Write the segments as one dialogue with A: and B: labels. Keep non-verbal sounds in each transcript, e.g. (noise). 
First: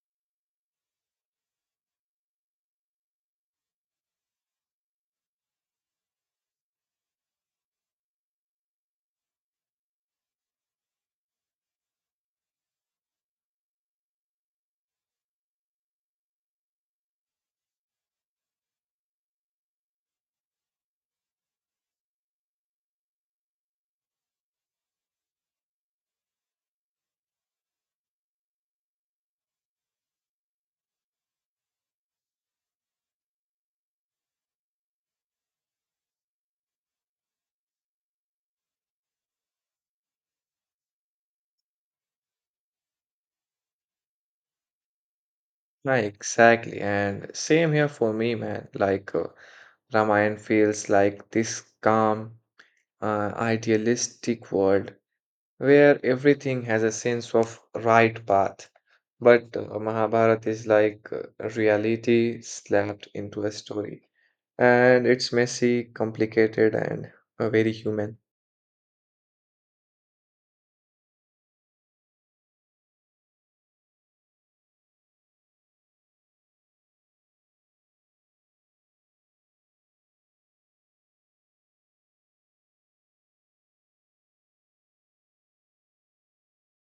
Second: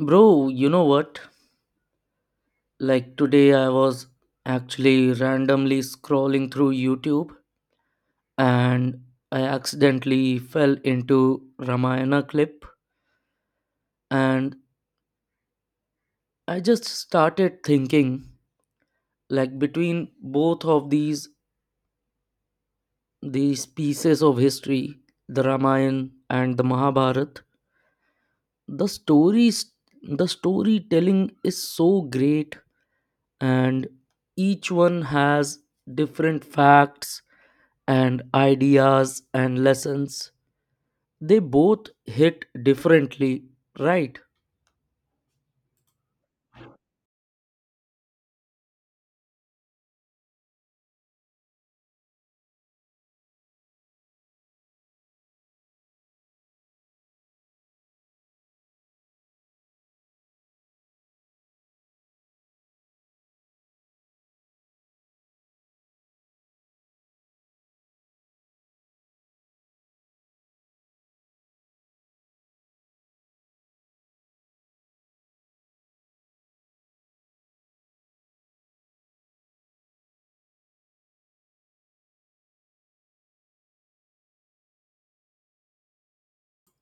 A: Bro, you know what? Like today, I was actually randomly scrolling through YouTube and I accidentally fell into Ramayana clip. And I just started thinking, like, between both of these pieces of history, the Ramayana and the Mahabharata, the stories the storytelling is so great and each one has different facts and ideas and lessons. They both hit differently, right?
B: Right, exactly. And same here for me, man. Ramayana feels like this calm, idealistic world where everything has a sense of right path. But Mahabharata is like reality slapped into a story. And it's messy, complicated, and very human.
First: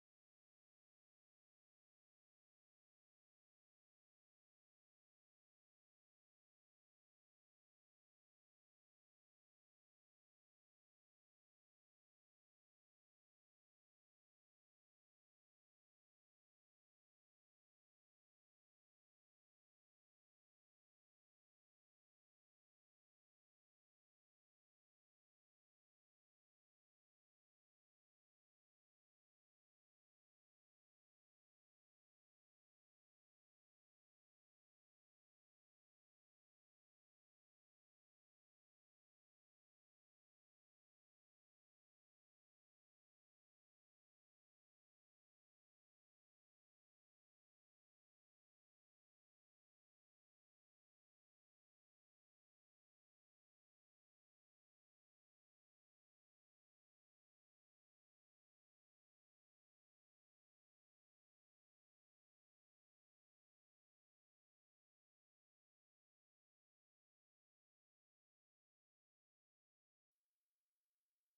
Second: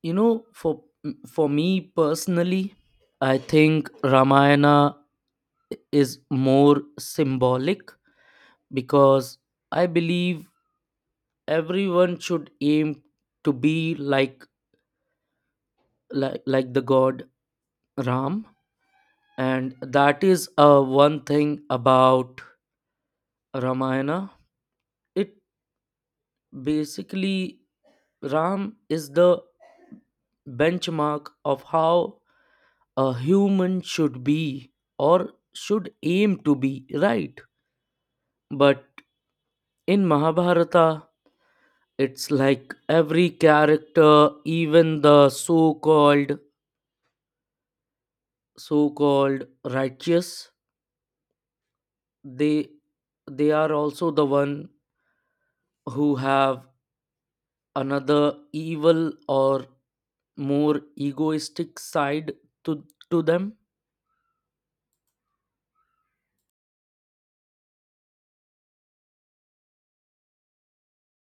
A: You know, for me personally, I think Ramayana is more symbolic because I believe everyone should aim to be like the god Ram. And that is one thing about Ramayana, it basically Ram is the benchmark of how a human should be or should aim to be, right? But in Mahabharata, it's like every character, even the so-called righteous, they they are also the one who have another evil or more egoistic side to, to them.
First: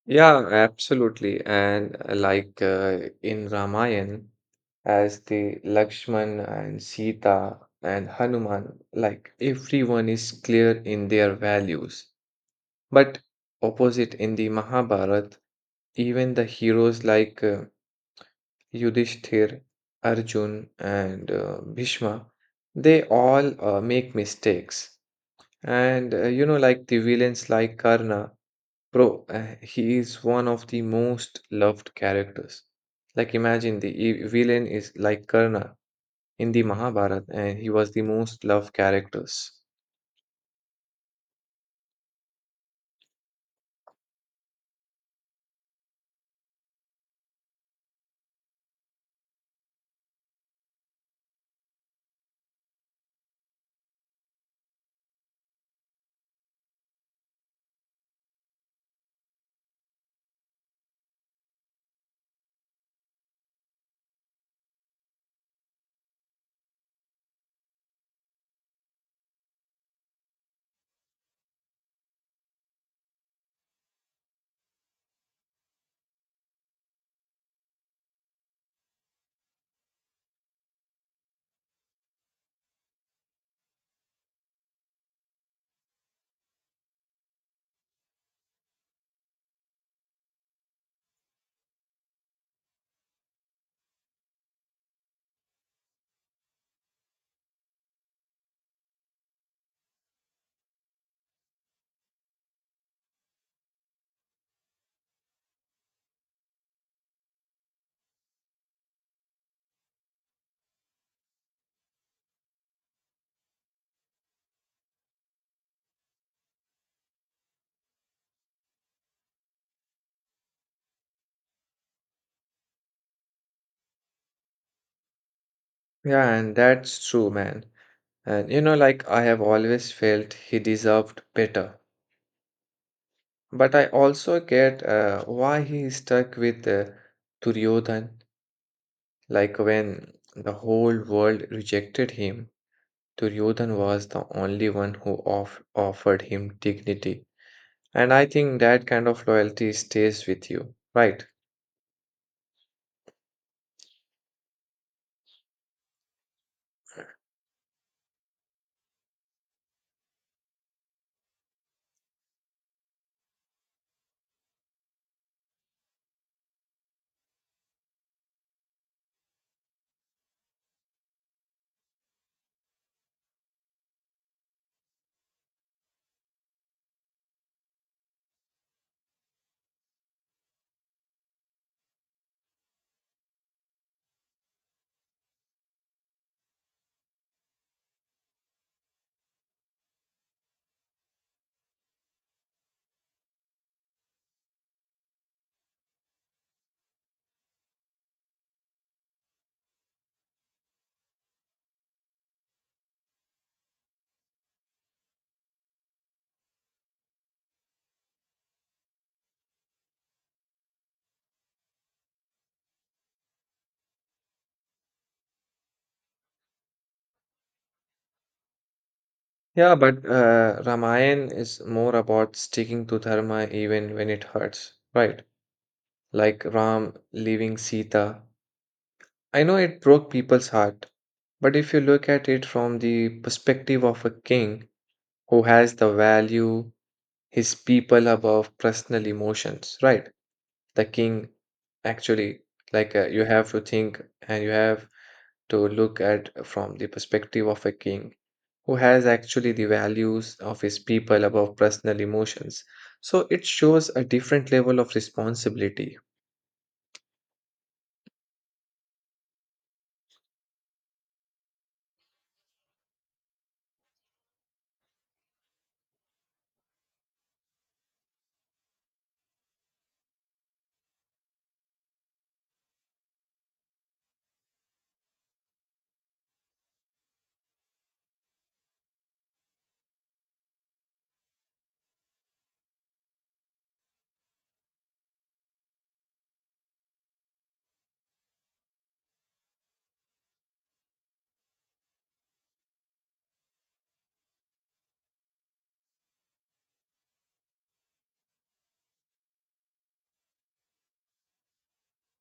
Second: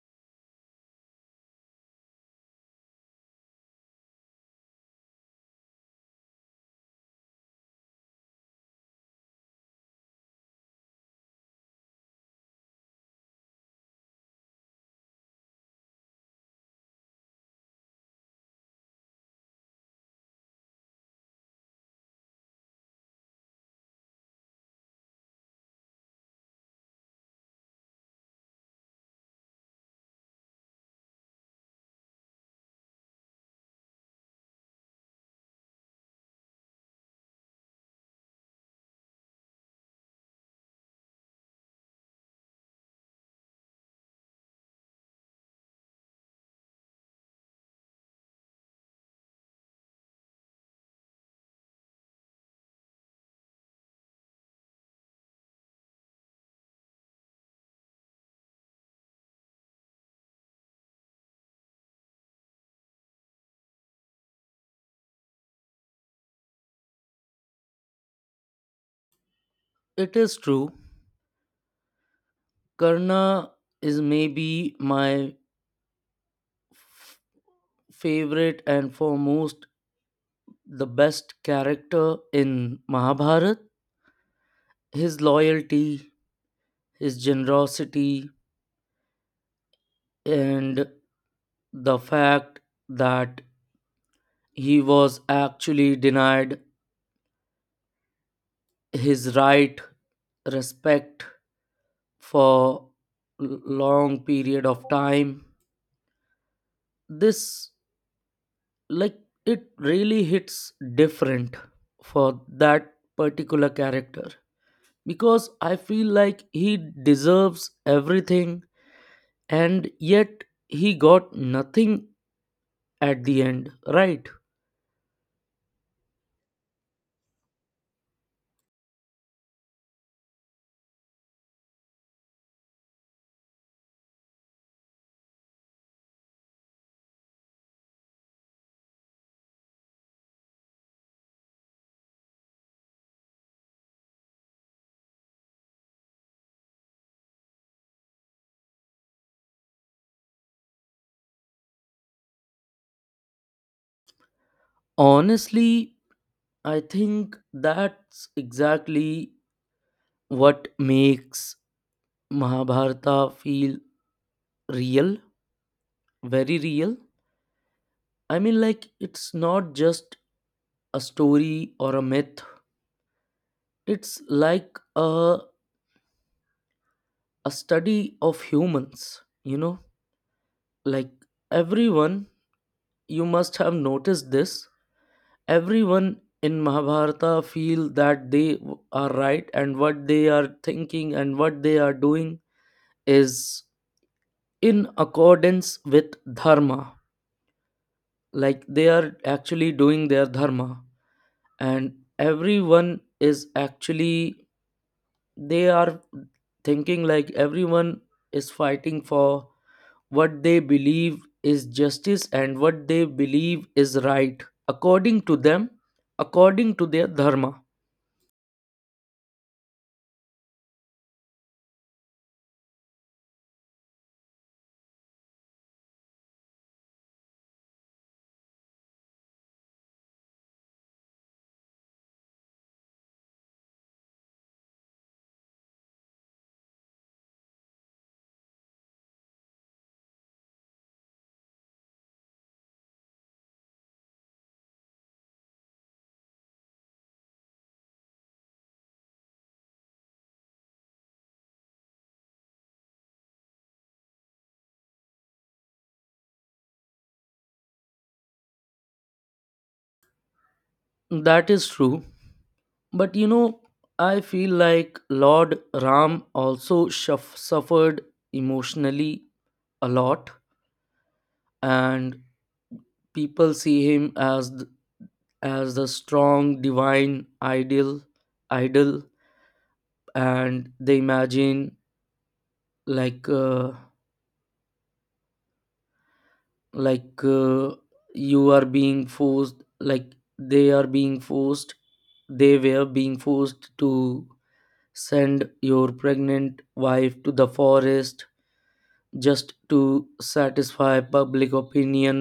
B: Yeah, absolutely. And in Ramayana, as the Lakshman and Sita and Hanuman, like everyone is clear in their values. But opposite in the Mahabharata, even the heroes like Yudhishthir, Arjun, and Bhishma, they all make mistakes. And you know, like the villains like Karna, bro, he is one of the most loved characters. Like, imagine the villain is like Karna in the Mahabharata, and he was the most loved characters.
A: It is true, Karna is maybe my favorite and foremost the best character in Mahabharata. His loyalty, his generosity, and the fact that he was actually denied his right respect for long period of time. This, like, it really hits different for that particular character because I feel like he deserves everything and yet he got nothing at the end, right?
B: Yeah, and that's true, man. And you know, like I have always felt he deserved better. But I also get why he stuck with Duryodhan. Like when the whole world rejected him, Duryodhan was the only one who offered him dignity. And I think that kind of loyalty stays with you, right?
A: Honestly, I think that's exactly what makes Mahabharata feel real, very real. I mean, like, it's not just a story or a myth, it's like a study of humans, you know. Like, everyone, you must have noticed this, everyone in Mahabharata feel that they are right, and what they are thinking and what they are doing is in accordance with dharma. Like, they are actually doing their dharma, and everyone is actually, they are thinking like everyone is fighting for what they believe is justice and what they believe is right, according to them, according to their dharma.
B: Yeah, but Ramayana is more about sticking to dharma even when it hurts, right? Like Ram leaving Sita. I know it broke people's heart, but if you look at it from the perspective of a king who has the value his people above personal emotions, right? The king actually, you have to think and you have to look at from the perspective of a king who has actually the values of his people above personal emotions. So it shows a different level of responsibility.
A: That is true, but you know, I feel like Lord Ram also suffered emotionally a lot. And people see him as as the strong divine ideal idol, and they imagine like uh, like uh, you are being forced, like they are being forced, they were being forced to send your pregnant wife to the forest just to satisfy public opinion.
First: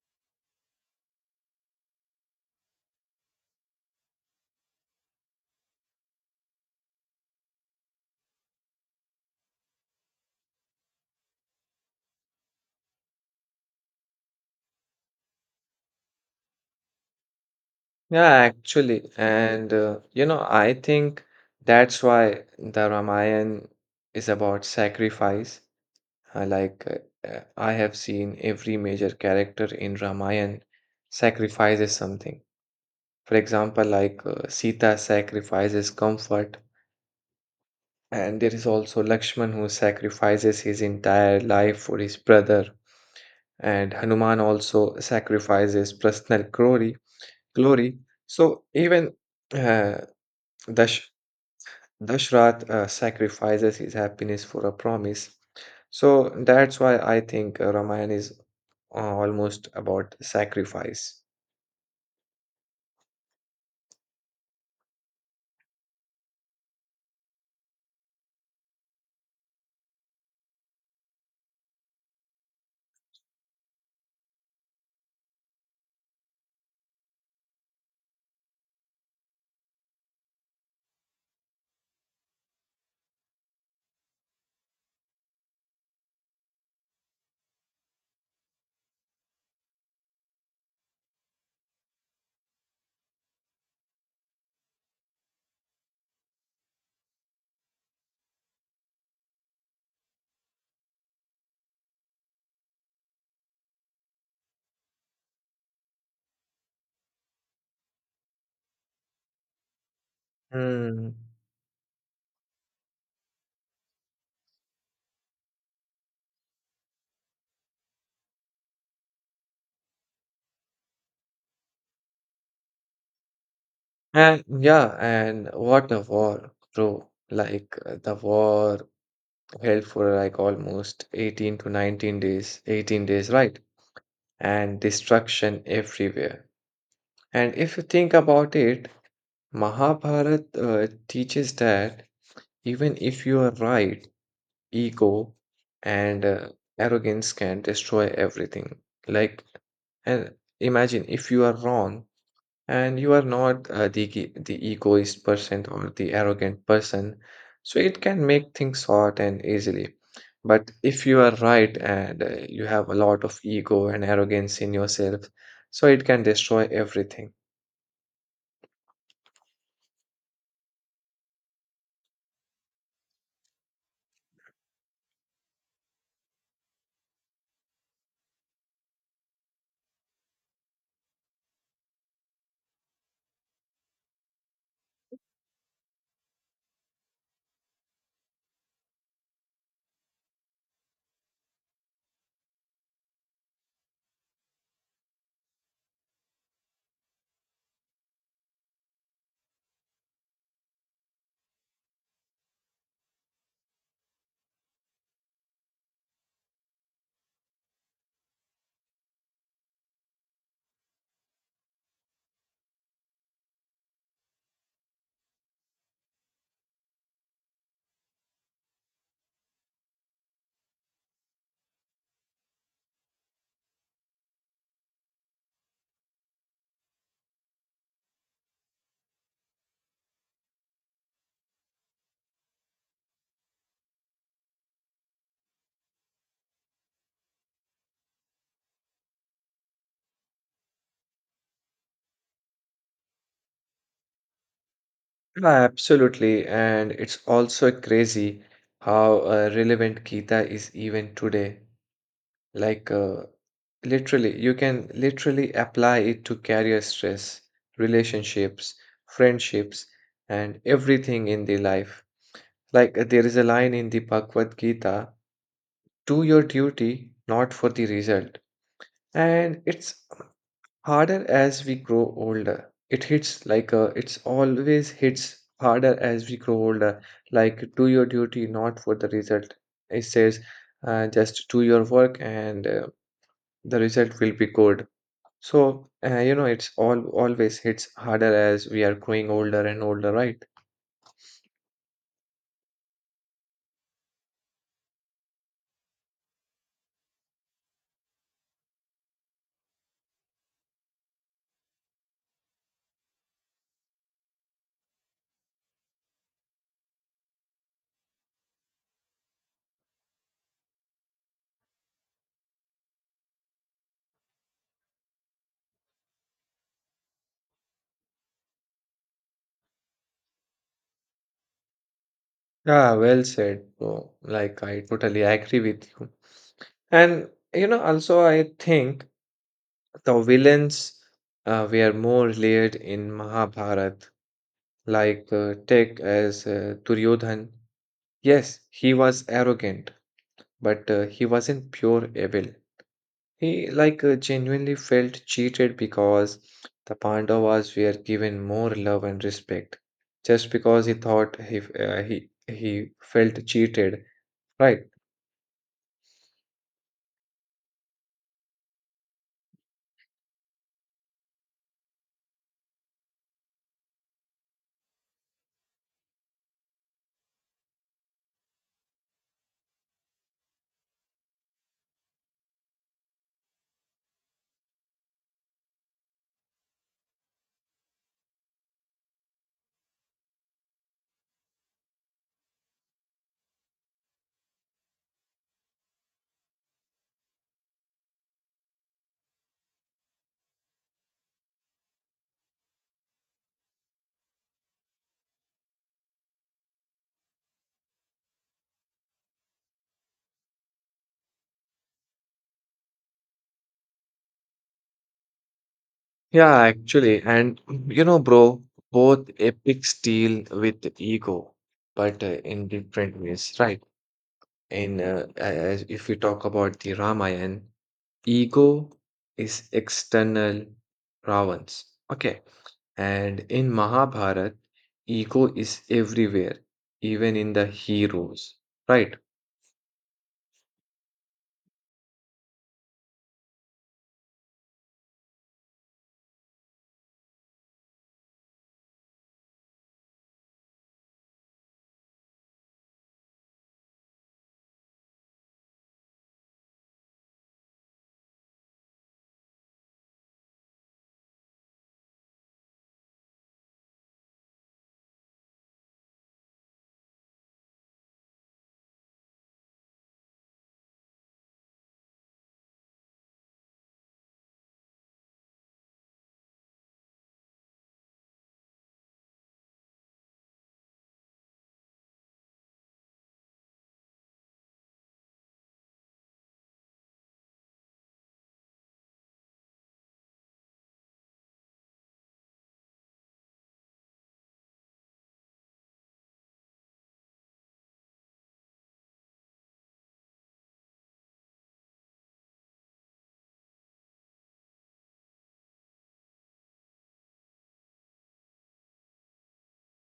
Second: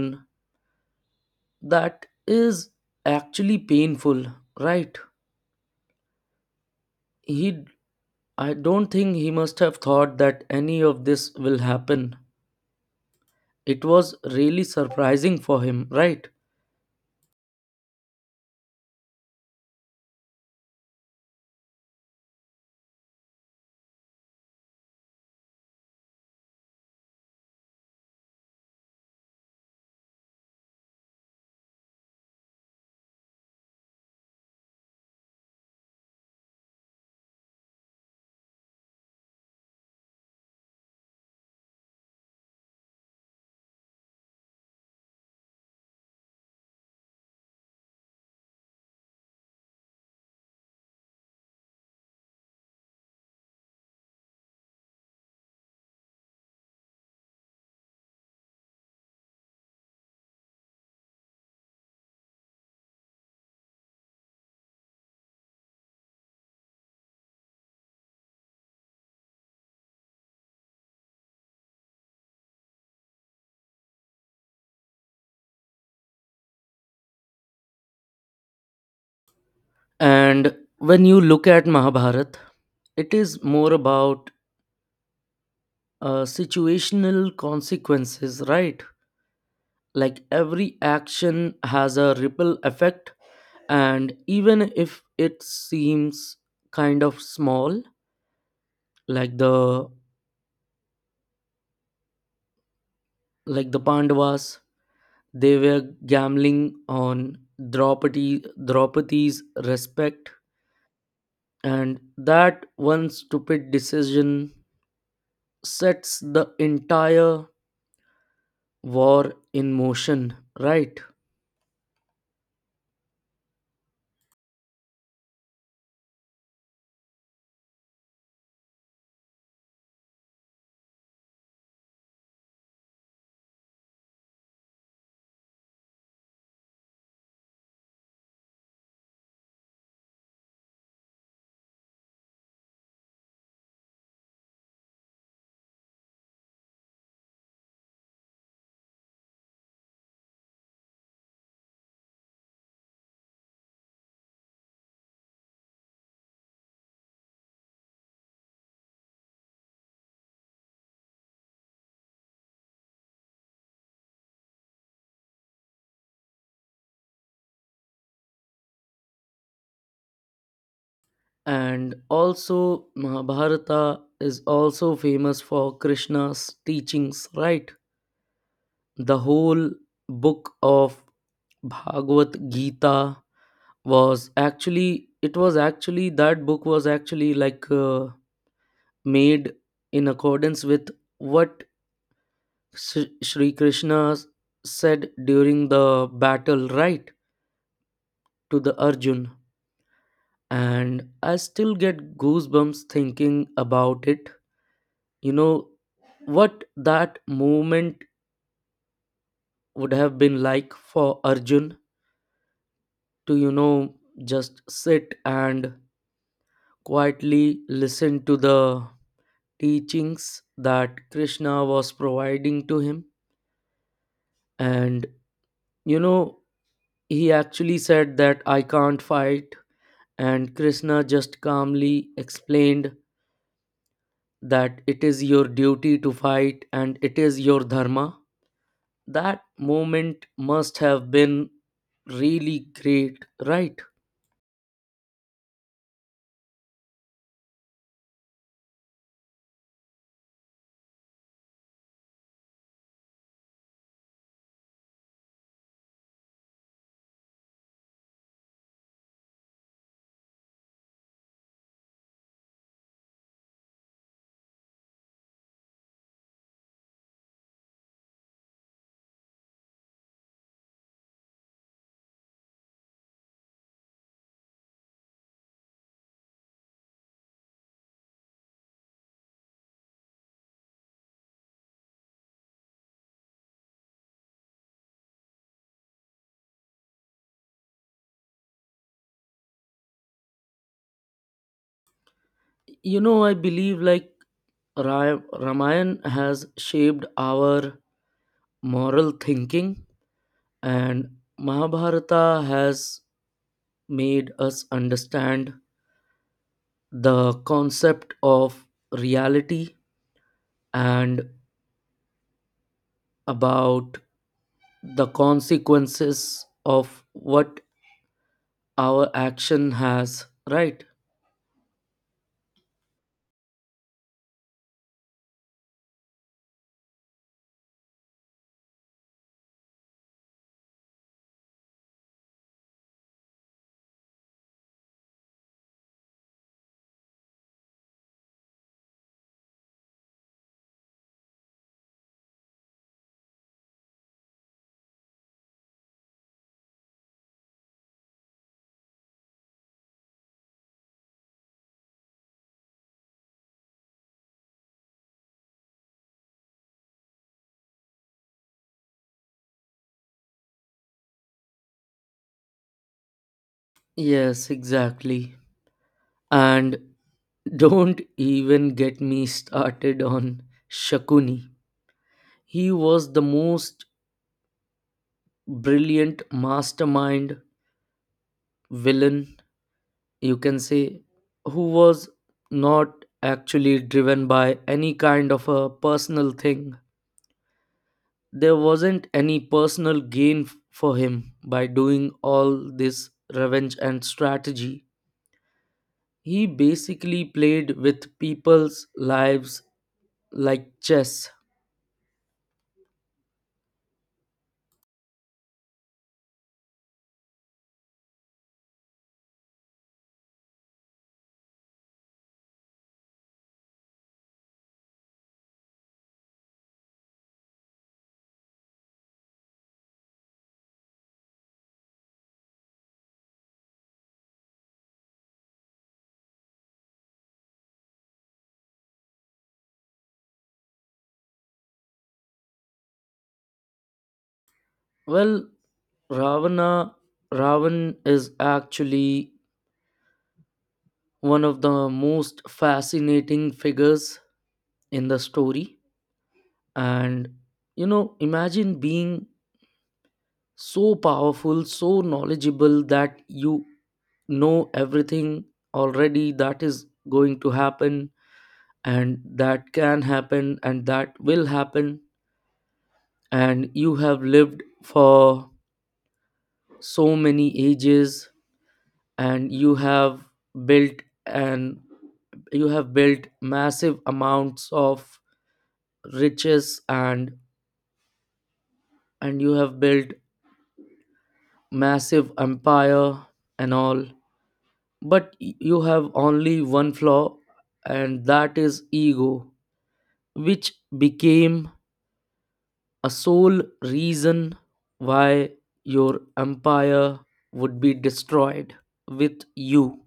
A: That is actually painful, right? he I don't think he must have thought that any of this will happen. It was really surprising for him, right?
B: Yeah, actually. And, you know, I think that's why the Ramayana is about sacrifice. I have seen every major character in Ramayana sacrifices something. For example, Sita sacrifices comfort, and there is also Lakshman who sacrifices his entire life for his brother, and Hanuman also sacrifices personal glory. So even uh, Dash Dashrath sacrifices his happiness for a promise. So that's why I think Ramayana is almost about sacrifice.
A: And when you look at Mahabharata, it is more about situational consequences, right? Like every action has a ripple effect, and even if it seems kind of small, like the like the Pandavas, they were gambling on Draupadi's respect,
B: Hmm.
A: and that one stupid decision sets the entire war in motion, right?
B: And yeah, and what a war, bro. The war held for like almost 18 to 19 days, 18 days, right? And destruction everywhere. And if you think about it, Mahabharata teaches that even if you are right, ego and arrogance can destroy everything. Like, and imagine if you are wrong, and you are not the egoist person or the arrogant person, so it can make things short and easily. But if you are right and you have a lot of ego and arrogance in yourself, so it can destroy everything.
A: And also Mahabharata is also famous for Krishna's teachings, right? The whole book of Bhagavad Gita was actually, it was actually that book was actually like made in accordance with what Sri Krishna said during the battle, right, to the Arjun. And I still get goosebumps thinking about it. You know what that moment would have been like for Arjun, to, you know, just sit and quietly listen to the teachings that Krishna was providing to him. And, you know, he actually said that I can't fight, and Krishna just calmly explained that it is your duty to fight and it is your dharma. That moment must have been really great, right?
B: Yeah, absolutely, and it's also crazy how relevant gita is even today. Like, uh, literally, you can literally apply it to career stress, relationships, friendships, and everything in the life. There is a line in the Bhagavad Gita, do your duty, not for the result. And it's harder as we grow older. It hits like it's always hits harder as we grow older. Like, do your duty, not for the result. It says, just do your work and the result will be good. So, you know, it's all always hits harder as we are growing older and older, right?
A: You know, I believe like Ramayana has shaped our moral thinking, and Mahabharata has made us understand the concept of reality and about the consequences of what our action has, right?
B: Yeah, well said, bro. Like, I totally agree with you. And, you know, also, I think the villains were more layered in Mahabharat, like take as Duryodhan. Yes, he was arrogant, but he wasn't pure evil. He genuinely felt cheated because the Pandavas were given more love and respect just because he thought he felt cheated, right?
A: Yes, exactly. And don't even get me started on Shakuni. He was the most brilliant mastermind villain, you can say, who was not actually driven by any kind of a personal thing. There wasn't any personal gain for him by doing all this revenge and strategy. He basically played with people's lives like chess.
B: Yeah, actually, and you know, bro, both epics deal with ego, but in different ways, right? In as if we talk about the Ramayana, ego is external, Ravans, okay. And in Mahabharat, ego is everywhere, even in the heroes. Right?
A: Well, Ravana Ravan is actually one of the most fascinating figures in the story. And you know, imagine being so powerful, so knowledgeable, that you know everything already that is going to happen, and that can happen, and that will happen. And you have lived for so many ages, and built and you have built massive amounts of riches, and you have built massive empire and all. But you have only one flaw, and that is ego, which became a sole reason why your empire would be destroyed with you.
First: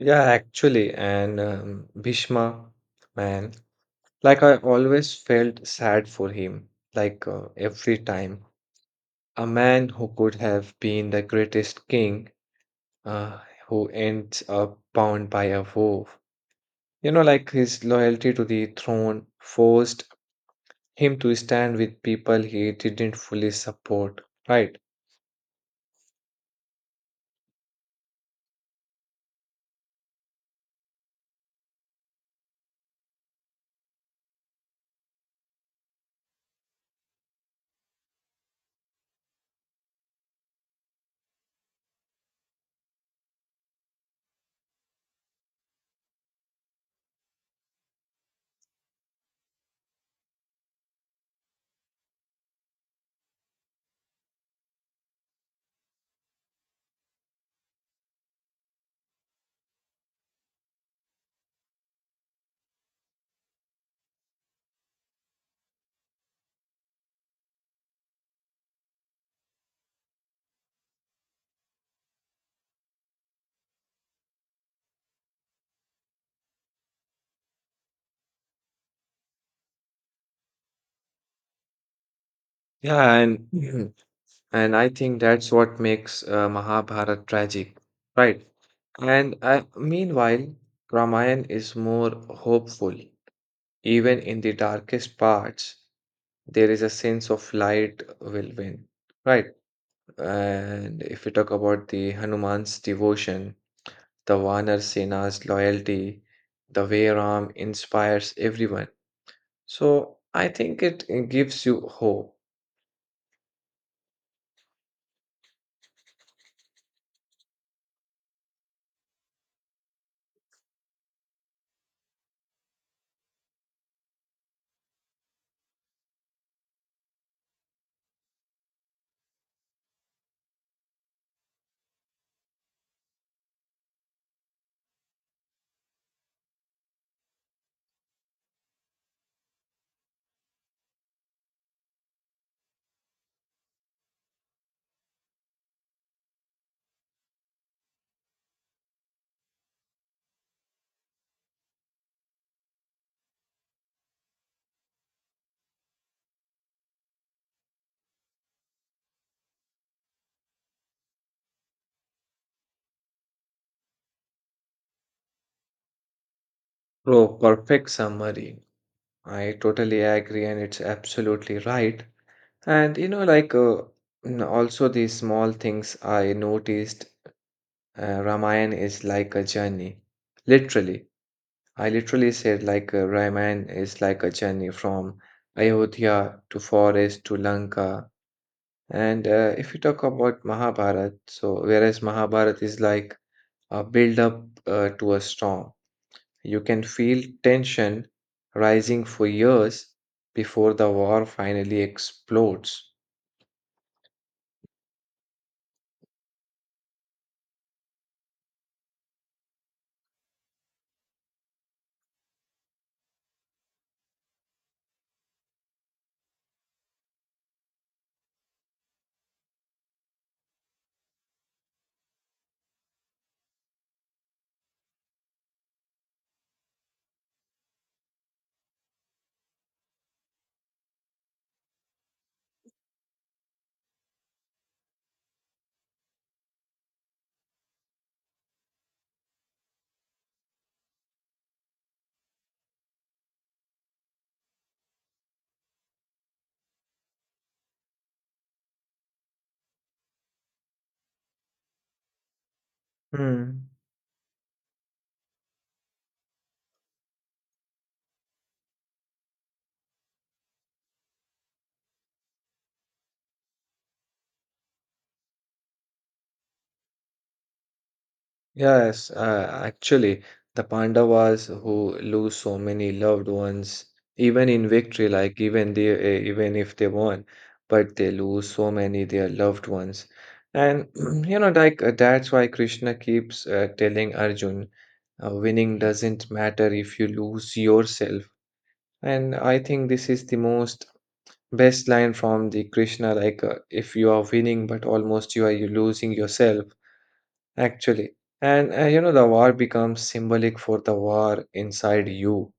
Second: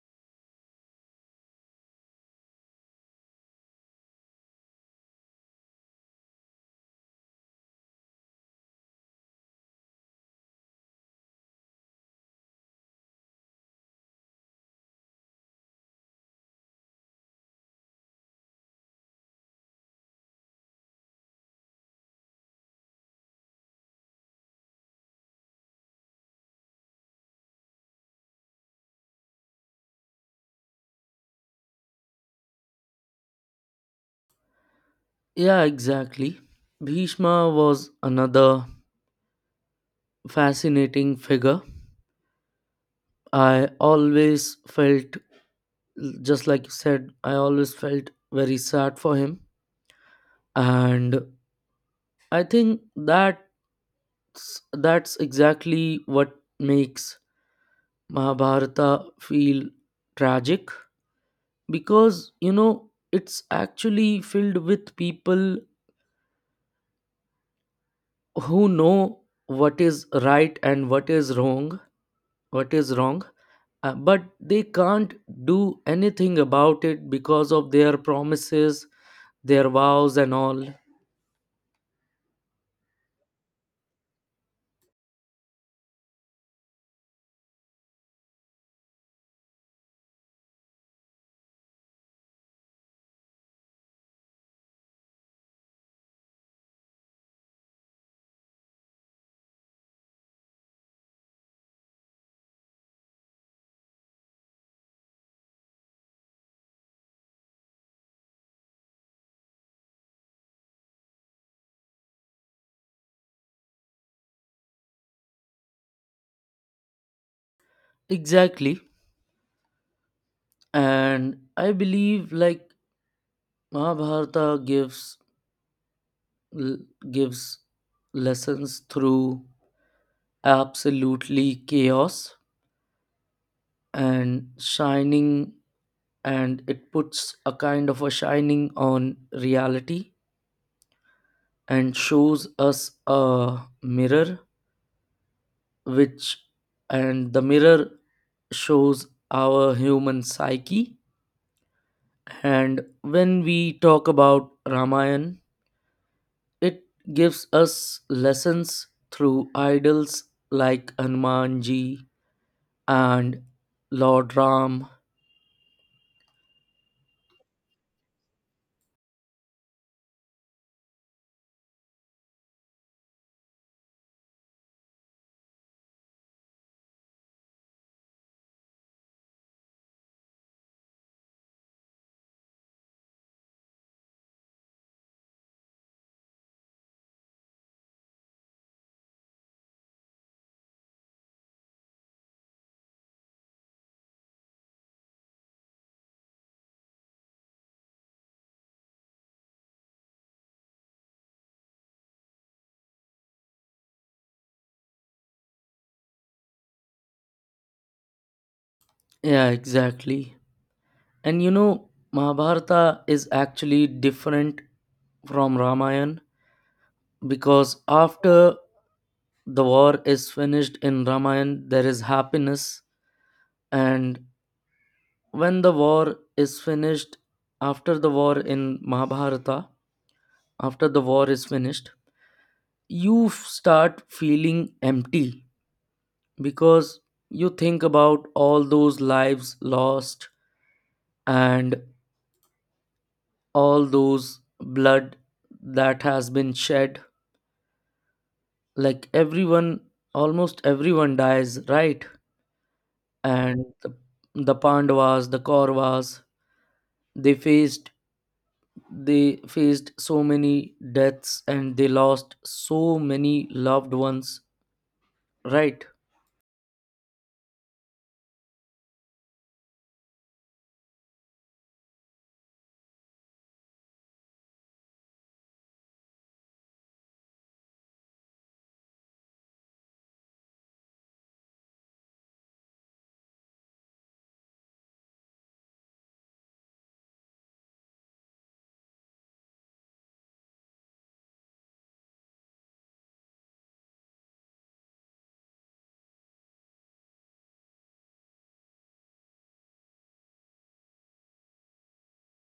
B: Yeah, actually. And Bhishma, man, like I always felt sad for him, every time. A man who could have been the greatest king, uh, who ends up bound by a wolf. You know, like his loyalty to the throne forced him to stand with people he didn't fully support. Right?
A: Yeah, exactly. Bhishma was another fascinating figure. I always felt, just like you said, I always felt very sad for him. And I think that's exactly what makes Mahabharata feel tragic because, you know, it's actually filled with people who know what is right and what is wrong. But they can't do anything about it because of their promises, their vows and all.
B: Yeah, and (clears throat) and I think that's what makes Mahabharata tragic, right? And meanwhile, Ramayana is more hopeful. Even in the darkest parts, there is a sense of light will win, right? And if we talk about the Hanuman's devotion, the Vanar Sena's loyalty, the way Ram inspires everyone. So I think it gives you hope.
A: Exactly. And I believe like Mahabharata gives l- gives lessons through absolutely chaos and shining. And it puts a kind of a shining on reality and shows us a mirror, which, and the mirror shows our human psyche. And when we talk about Ramayan, it gives us lessons through idols like Hanumanji and Lord Ram.
B: Bro, perfect summary. I totally agree, and it's absolutely right. And you know, also these small things I noticed, Ramayana is like a journey. Literally, I literally said Ramayana is like a journey from Ayodhya to forest to Lanka. And if you talk about Mahabharata, so whereas Mahabharata is like a build up to a storm. You can feel tension rising for years before the war finally explodes.
A: Yeah, exactly. And you know, Mahabharata is actually different from Ramayan because after the war is finished in Ramayan, there is happiness. And when the war is finished after the war in mahabharata after the war is finished, you start feeling empty because you think about all those lives lost and all those blood that has been shed. Like everyone, almost everyone dies, right? And
B: Hmm.
A: the Pandavas, the Kauravas, they faced they faced so many deaths and they lost so many loved ones, right?
B: Yes, actually, the Pandavas who lose so many loved ones, even in victory, like even if they won, but they lose so many their loved ones, and (clears throat) you know, that's why Krishna keeps telling Arjun, winning doesn't matter if you lose yourself, and I think this is the most best line from the Krishna, if you are winning but almost you are you losing yourself, actually. And you know, the war becomes symbolic for the war inside you.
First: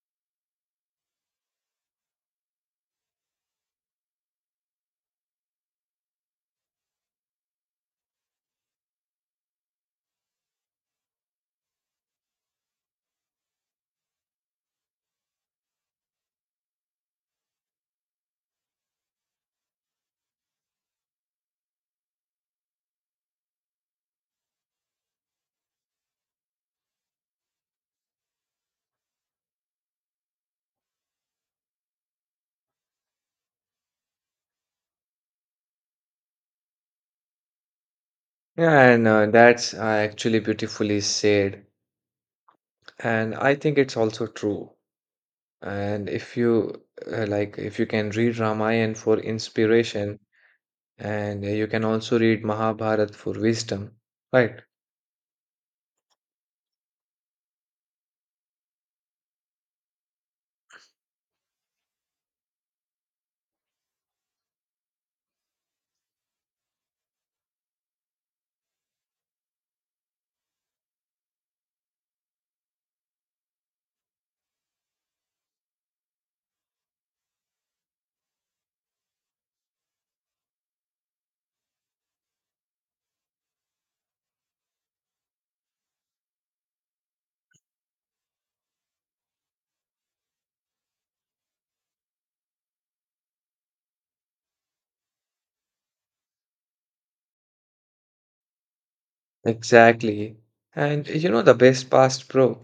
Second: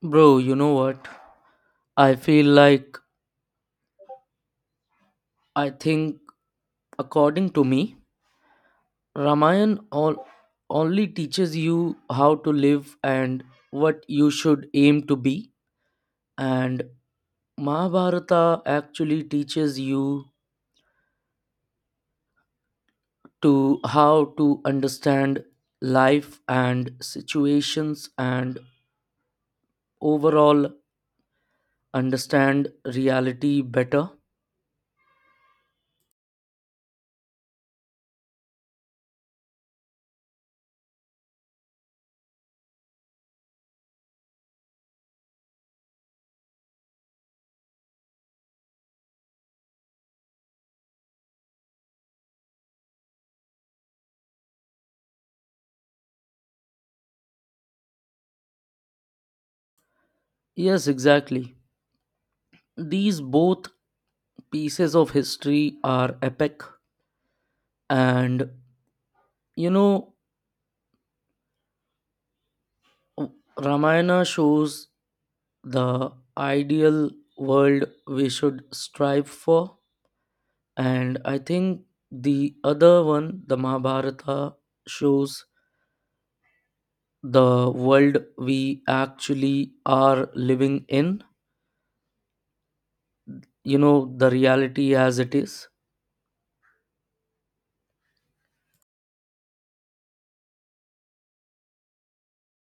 A: Bro, you know what? I feel like I think according to me, Ramayan all only teaches you how to live and what you should aim to be, and Mahabharata actually teaches you to how to understand life and situations and overall understand reality better.
B: Yeah, and that's actually beautifully said. And I think it's also true. And if you if you can read Ramayana for inspiration, and you can also read Mahabharata for wisdom, right?
A: Yes, exactly. These both pieces of history are epic, and you know, Ramayana shows the ideal world we should strive for, and I think the other one, the Mahabharata, shows the world we actually are living in, you know, the reality as it is.
B: Exactly. And you know the best past bro.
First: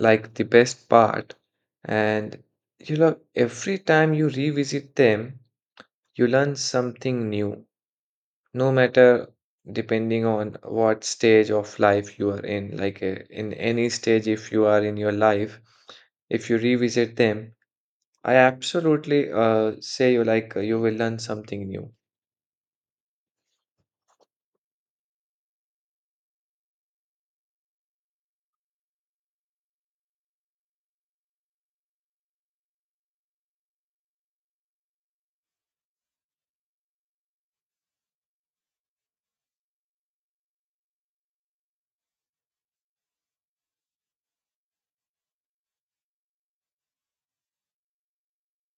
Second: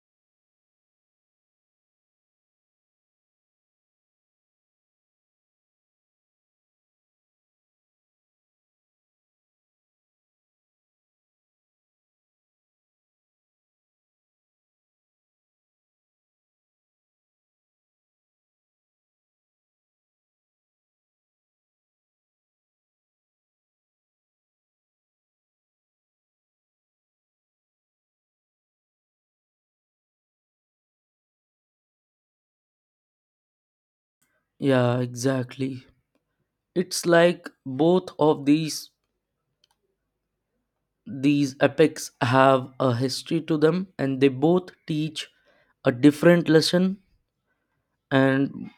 B: Like the best part. And you know, every time you revisit them, you learn something new, no matter depending on what stage of life you are in. In any stage, if you are in your life, if you revisit them, I absolutely say you you will learn something new.
A: Yeah, exactly. It's like both of these epics have a history to them, and they both teach a different lesson. And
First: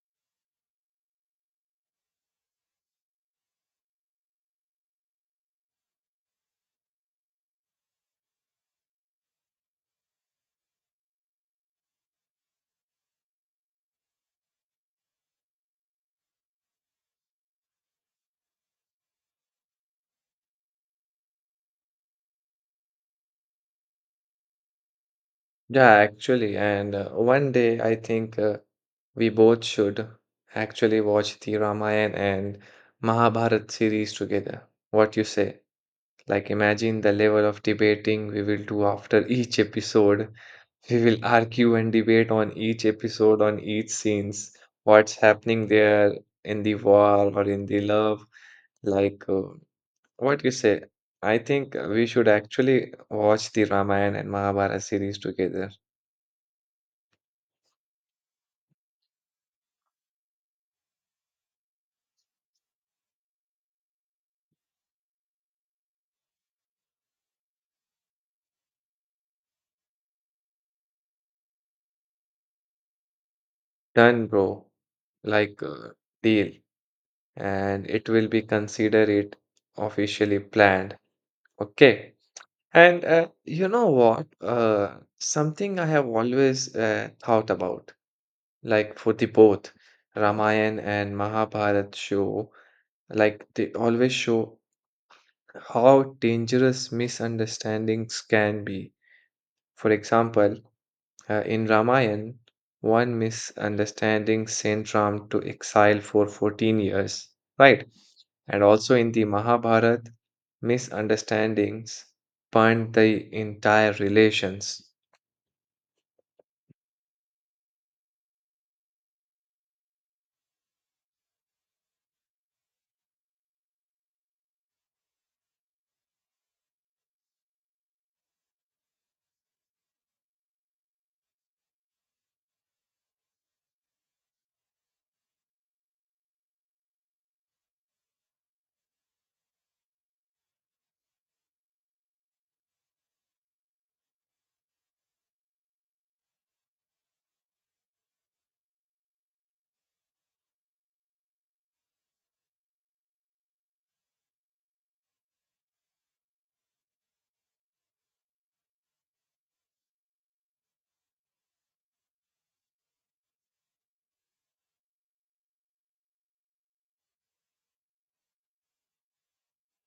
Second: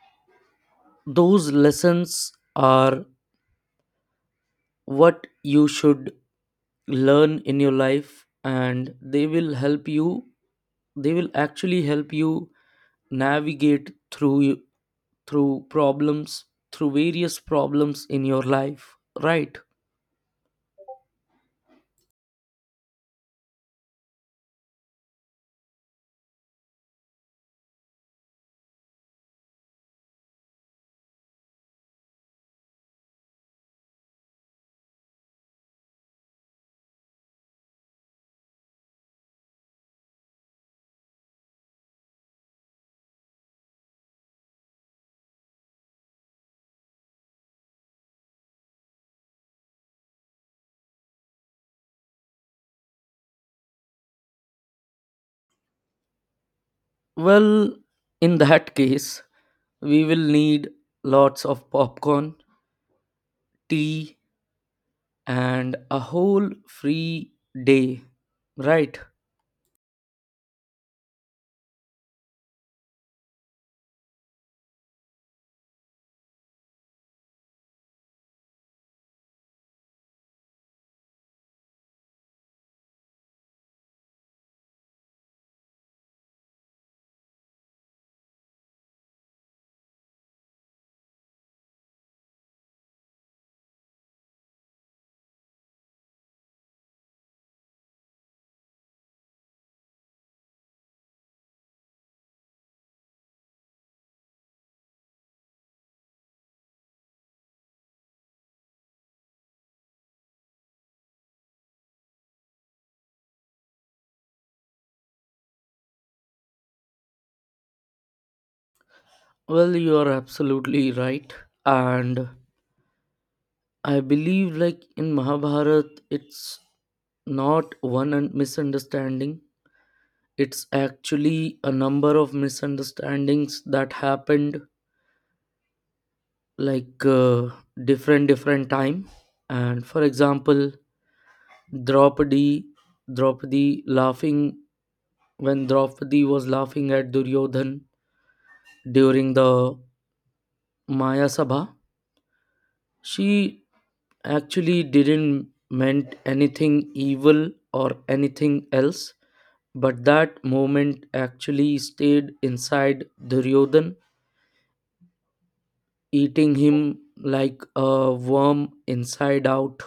A: those lessons are what you should learn in your life, and they will actually help you navigate through problems through various problems in your life, right?
B: Yeah, actually, and one day I think we both should actually watch the Ramayana and Mahabharata series together. What you say? Like, imagine the level of debating we will do after each episode. We will argue and debate on each episode, on each scenes, what's happening there in the war or in the love. Like, uh, what you say? I think we should actually watch the Ramayana and Mahabharata series together.
A: Well, in that (laughs) case we will need lots of popcorn, tea, and a whole free day. Right.
B: Done, bro. Like, uh, deal. And it will be consider it officially planned. Okay. And you know what? Something I have always thought about, like for the both Ramayana and Mahabharat show, like they always show how dangerous misunderstandings can be. For example, in Ramayana, one misunderstanding sent Ram to exile for 14 years, right? And also in the Mahabharata, misunderstandings burned the entire relations.
A: Well, you are absolutely right. And I believe, like in Mahabharat, it's not one misunderstanding, it's actually a number of misunderstandings that happened like different different time. And for example, Draupadi, Draupadi laughing when Draupadi was laughing at Duryodhan during the Maya Sabha, she actually didn't meant anything evil or anything else, but that moment actually stayed inside Duryodhan, eating him like a worm inside out.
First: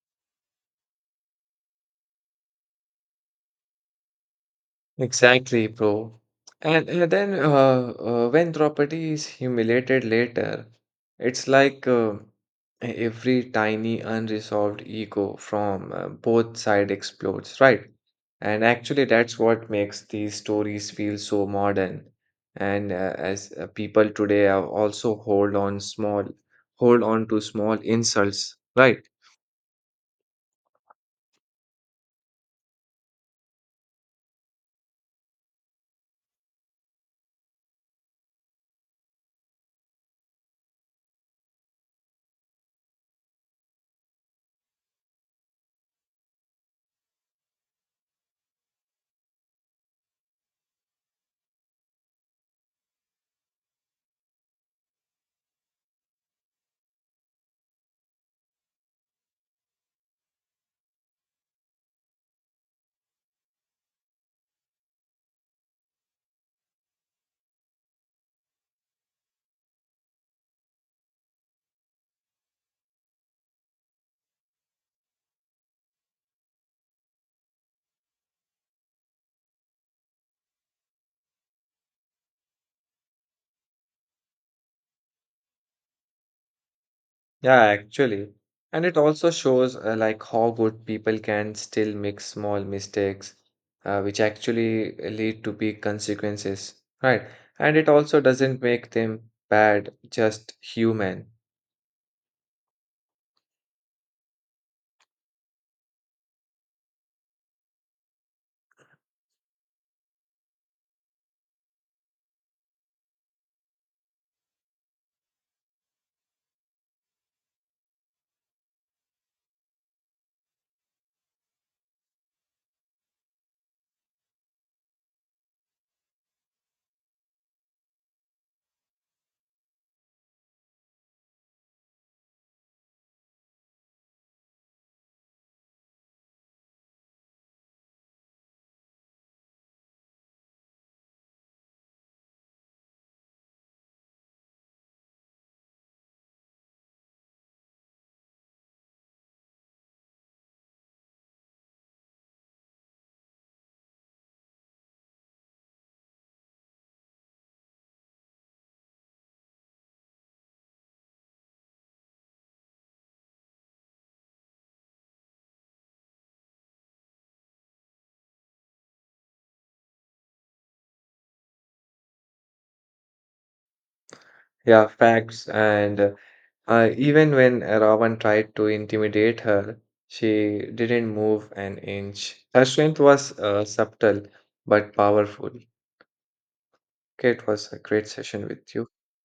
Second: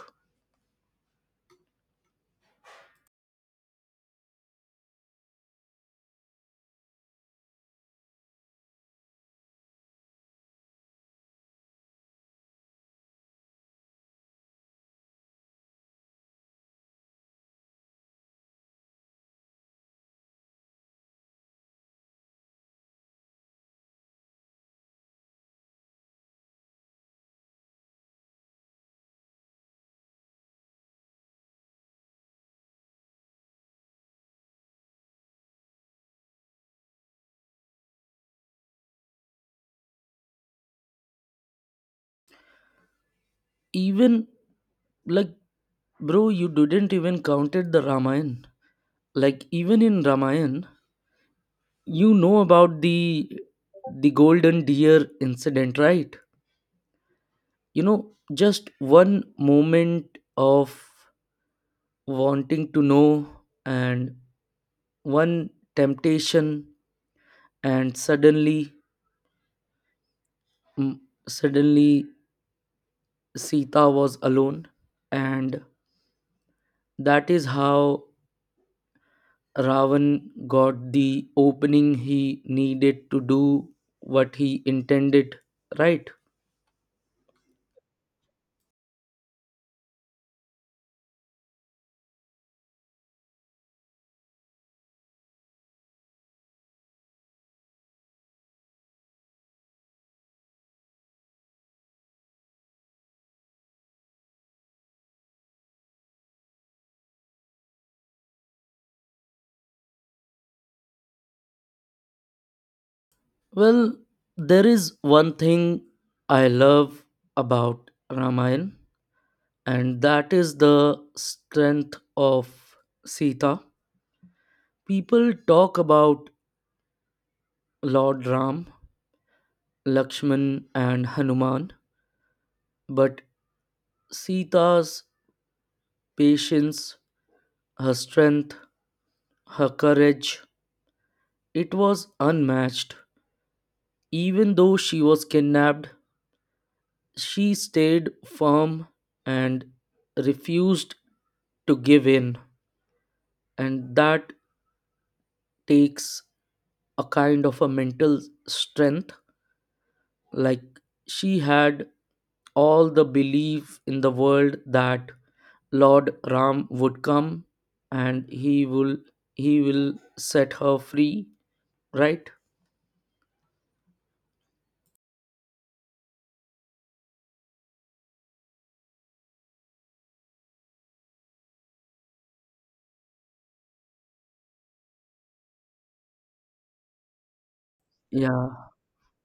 B: Exactly, bro. And then when property is humiliated later, it's like every tiny unresolved ego from both side explodes, right? And actually, that's what makes these stories feel so modern. And as people today are also hold on to small insults, right?
A: Even, like, bro, you didn't even counted the Ramayana. Like, even in Ramayana, you know about the golden deer incident, right? You know, just one moment of wanting to know and one temptation, and mm, suddenly Sita was alone, and that is how Ravan got the opening he needed to do what he intended, right?
B: Yeah, actually. And it also shows like how good people can still make small mistakes, which actually lead to big consequences, right? And it also doesn't make them bad, just human.
A: Well, there is one thing I love about Ramayana, and that is the strength of Sita. People talk about Lord Ram, Lakshman, and Hanuman, but Sita's patience, her strength, her courage, it was unmatched. Even though she was kidnapped, she stayed firm and refused to give in. And that takes a kind of a mental strength. Like she had all the belief in the world that Lord Ram would come and he will set her free, right?
B: Yeah, facts. And even when Ravan tried to intimidate her, she didn't move an inch. Her strength was subtle but powerful. Okay, it was a great session
A: Yeah.
B: with you.